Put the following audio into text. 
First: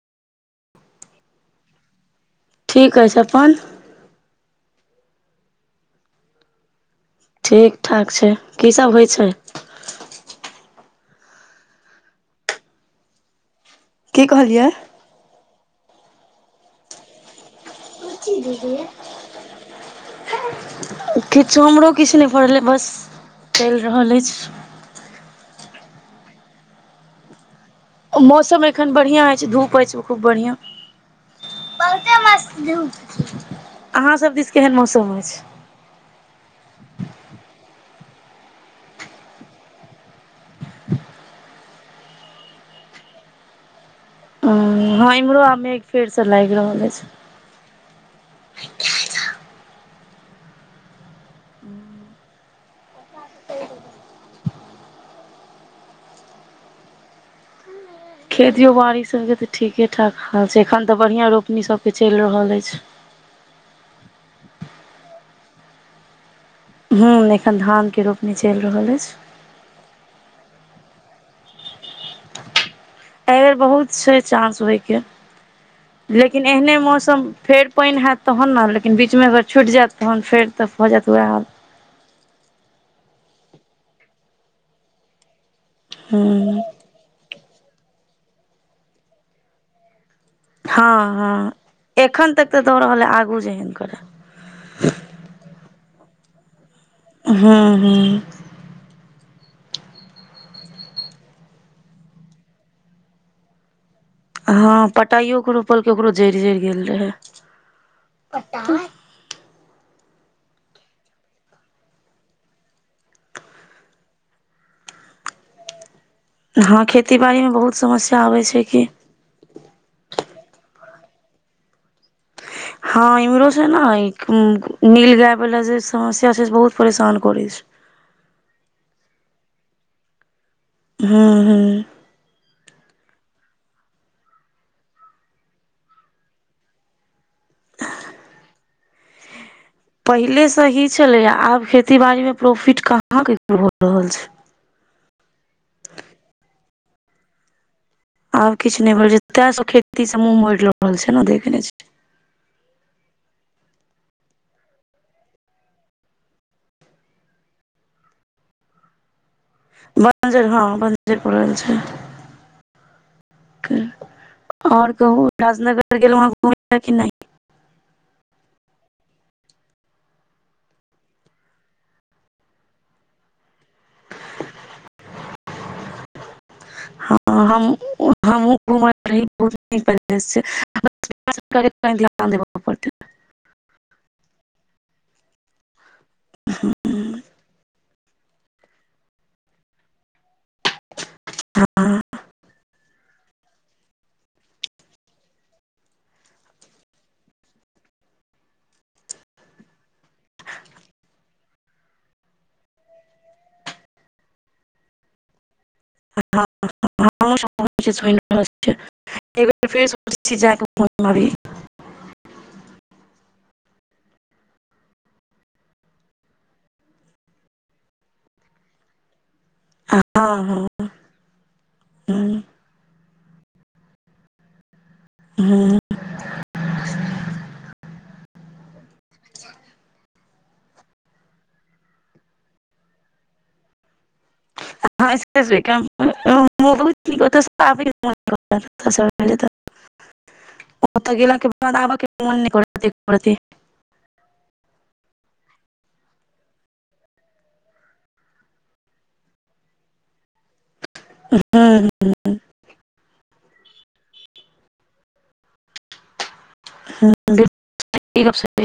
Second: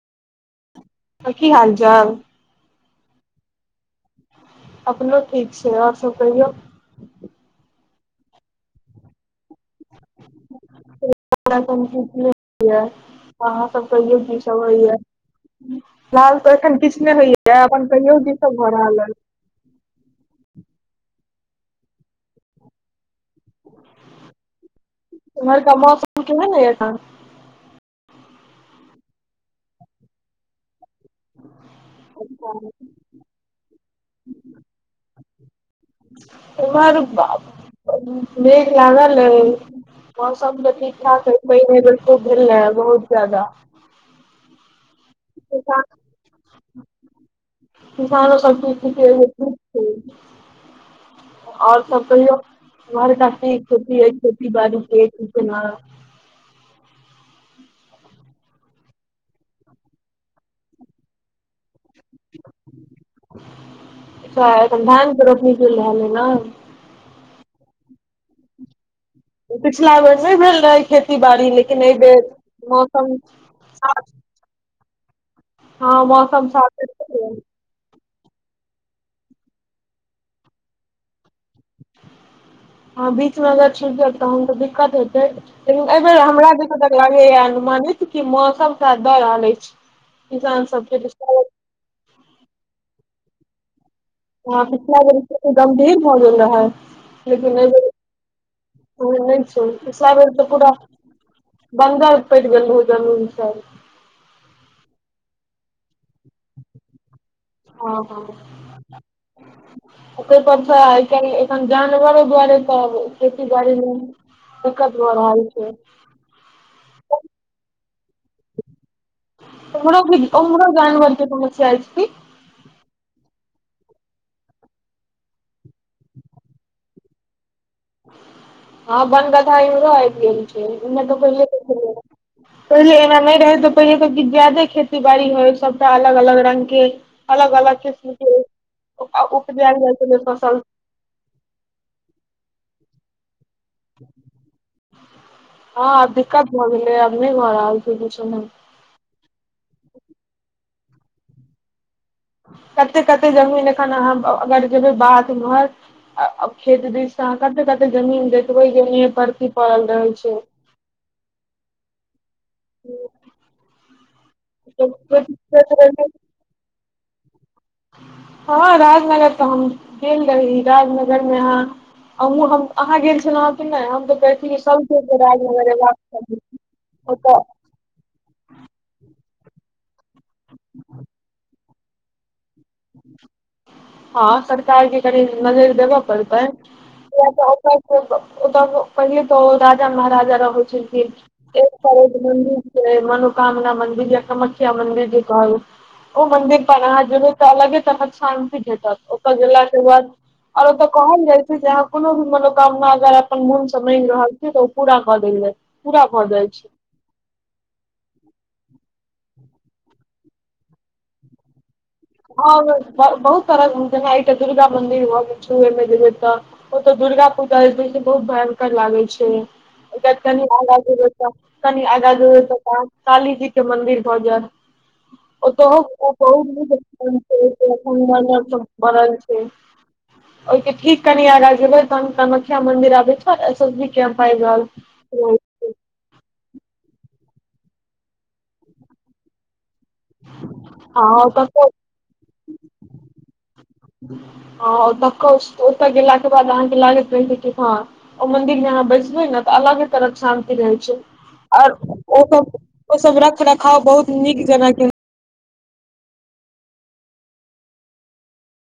आर की हाल चाल ठीक अछि अपन अपनो ठीक छै आओर सब कहियौ ठीक ठाक छै की सब होइ छै [unintelligible] अहाँ सब कहियो की सब होइया फिल्हाल तऽ एखन किछु ने होइया ते अपन कहियो की सब भ रहल अय किछु हमरो किछु नहि भ रहल अछि बस चलि रहल अछि इमहरका मौसम केहन अय अखन मौसम एखन बढ़िआँ अछि धूप अछि खूब बढ़िआँ बहुते मस्त अहाँ सब दिस केहन मौसम अछि इमहर मेघ लागाल अइ मौसम तऽ ठीक ठाक अइ पइन अयबेर खूब भेलै बहुत ज्यादा हँ इम्हरो आ मेघ किसान फेर से लागि रहल अछि किसानो सबके ठीके होय छै आओर सब कहियौ घर क खेती है खेती बाड़ी की केना खेतियो बाड़ी सबके तऽ ठीके ठाक हाल छै एखन तऽ बढ़िआँ रोपनी सबके चलि रहल अछि सेह एखन धान के रोपनी चैल रहल अय न हूँ एखन धानके रोपनी चलि रहल अछि पिछला बेर नहि भेल रहै खेती बाड़ी लेकिन एहि बेर मौसम ऐ बेर बहुत साथ छै चान्स होइके हँ लेकिन मौसम एहने साथे मौसम छलै फेर पानि हेत तहन ने लेकिन बीचमे अगर छुटि जेत तहन फेर तऽ भऽ जायत वएह हाल हँ बीच मे अगर छुटि जाइ तहन तऽ दिक्कत होेतै लेकिन एहि बेेर हमरा हूँ जते तक लगैया अनुमानित कि मौसम साथ दऽ रहल अछि किसान सबके हँ पिछला हँ एखन तक तऽ दऽ रहल हइ आगू जेहन करै ह पिछला बेर त गंभीर भ गेल रहा है लेकिन एहि हूँ बेर हूँ ह नहि छै पिछला बेर तऽ पूरा बन्जर परी गेल रहोऊ जमिन सब हँ पटाइयो के रोपलकेकोरो जरि जरि गेल रहे हँ पटाइ [inaudible] तइ पर स एखन जानवरो दुआरे त खेती बाड़ी दिक्कत भ रहल छै हँ खेती बाड़ी मे बहुत समस्या आबै छै कि उम्हरो भी उम्हरो जानवर के समस्या ऐछ कि हँ इम्हरोसँ ने इ उम नील गायवला जे समस्या छै से बहुत परेशान करै छै हँ बनगदहा इमरो आइब गएल छै इम्हर त हूँ मे त हूँ कह पहिले एना नहि रहे त पहिले सब किछ जा्यादे खेती बाड़ी होय सबटा अलग अलग रंग के अलग अलग किस्म के उपजेल जाय पहिले सही छलैय आब खेती बाड़ी मे प्रोफिट कहाँ केकरो भऽ रहल छै हँ आब दिक्कत भऽ गेले आब नहि घऽ रहल छै किछो नहि आब किछु नहि भ रहल छै तैं सब खेतीसँ मुँह मरि ल रहल छै ने देखने छै कते कते जमीन एखन अहाँ अगर जेबै बाध उम्हर अ अ खेत दिस से अहाँ कते कते जमीन देखबै जे उन्हिये परति बं्जर हँ बंजर पड़ल छै आओर कहू राजनगर गेलहु घुमै ले की नहि हँ राजनगर तऽ हम गेल रही राजनगर मे अहाँ अहु हम अहाँ गेल छलौँ हँ कि नहि हम तऽ कहै सबके जे के राजनगर एबाक हँ हम [unintelligible] [unintelligible] हँ सरकार के कनि नजरि देबऽ पड़तै किया ओ पहिल तो राजा महाराजा रहैत एक हँ तरफ मन्दिर मनोकामना मन्दिर या कामख्या मन्दिर जे कहै ओ मन्दिर पर अहाँ जेबै तऽ अलगे तरहके शान्ति भेटत ओत गेलाके बाद आओर ओतय कहल जाय छै जे अहाँ कहल जाय छै जे अहाँ कोनो भी मनोकामना अगर अपन मन से मागि रहल छी त ओ पूरा क देल जाय छै पूरा भऽ जाय छै [unintelligible] हँ ब बहुत तरह जेना एकटा दुर्गा मंन्दिर भ गेल छै ओहिमे जेबै तऽ ओ तऽ दुर्गा पूजा बहुत भयंकर लागे छै हँ हँ कनि आगा जेबय त कनि आगाँ हूँ जेबय त काली जी के मंदिर भऽ जायत ओ त हूँ बहुत सँग मर मर के बनल छै ओहि के ठीक कनि आगा जेबै तहन कामख्या मंदिर आबे छै एस एसी क पाया ह [unintelligible] कहलियै त ओतऽ गेलाके बाद आबके मोन नै करत एको रती ह ओतौकोस ओतऽ गेलाके बाद अहाँके लागैत रहै छै कि हँ ओ मंदिर जे अहाँ बैसबै नऽ त अलगे तरहक शान रहै छै आर हूँ ओ सब ओ सब रख रखाव बहुत नीक जेना कि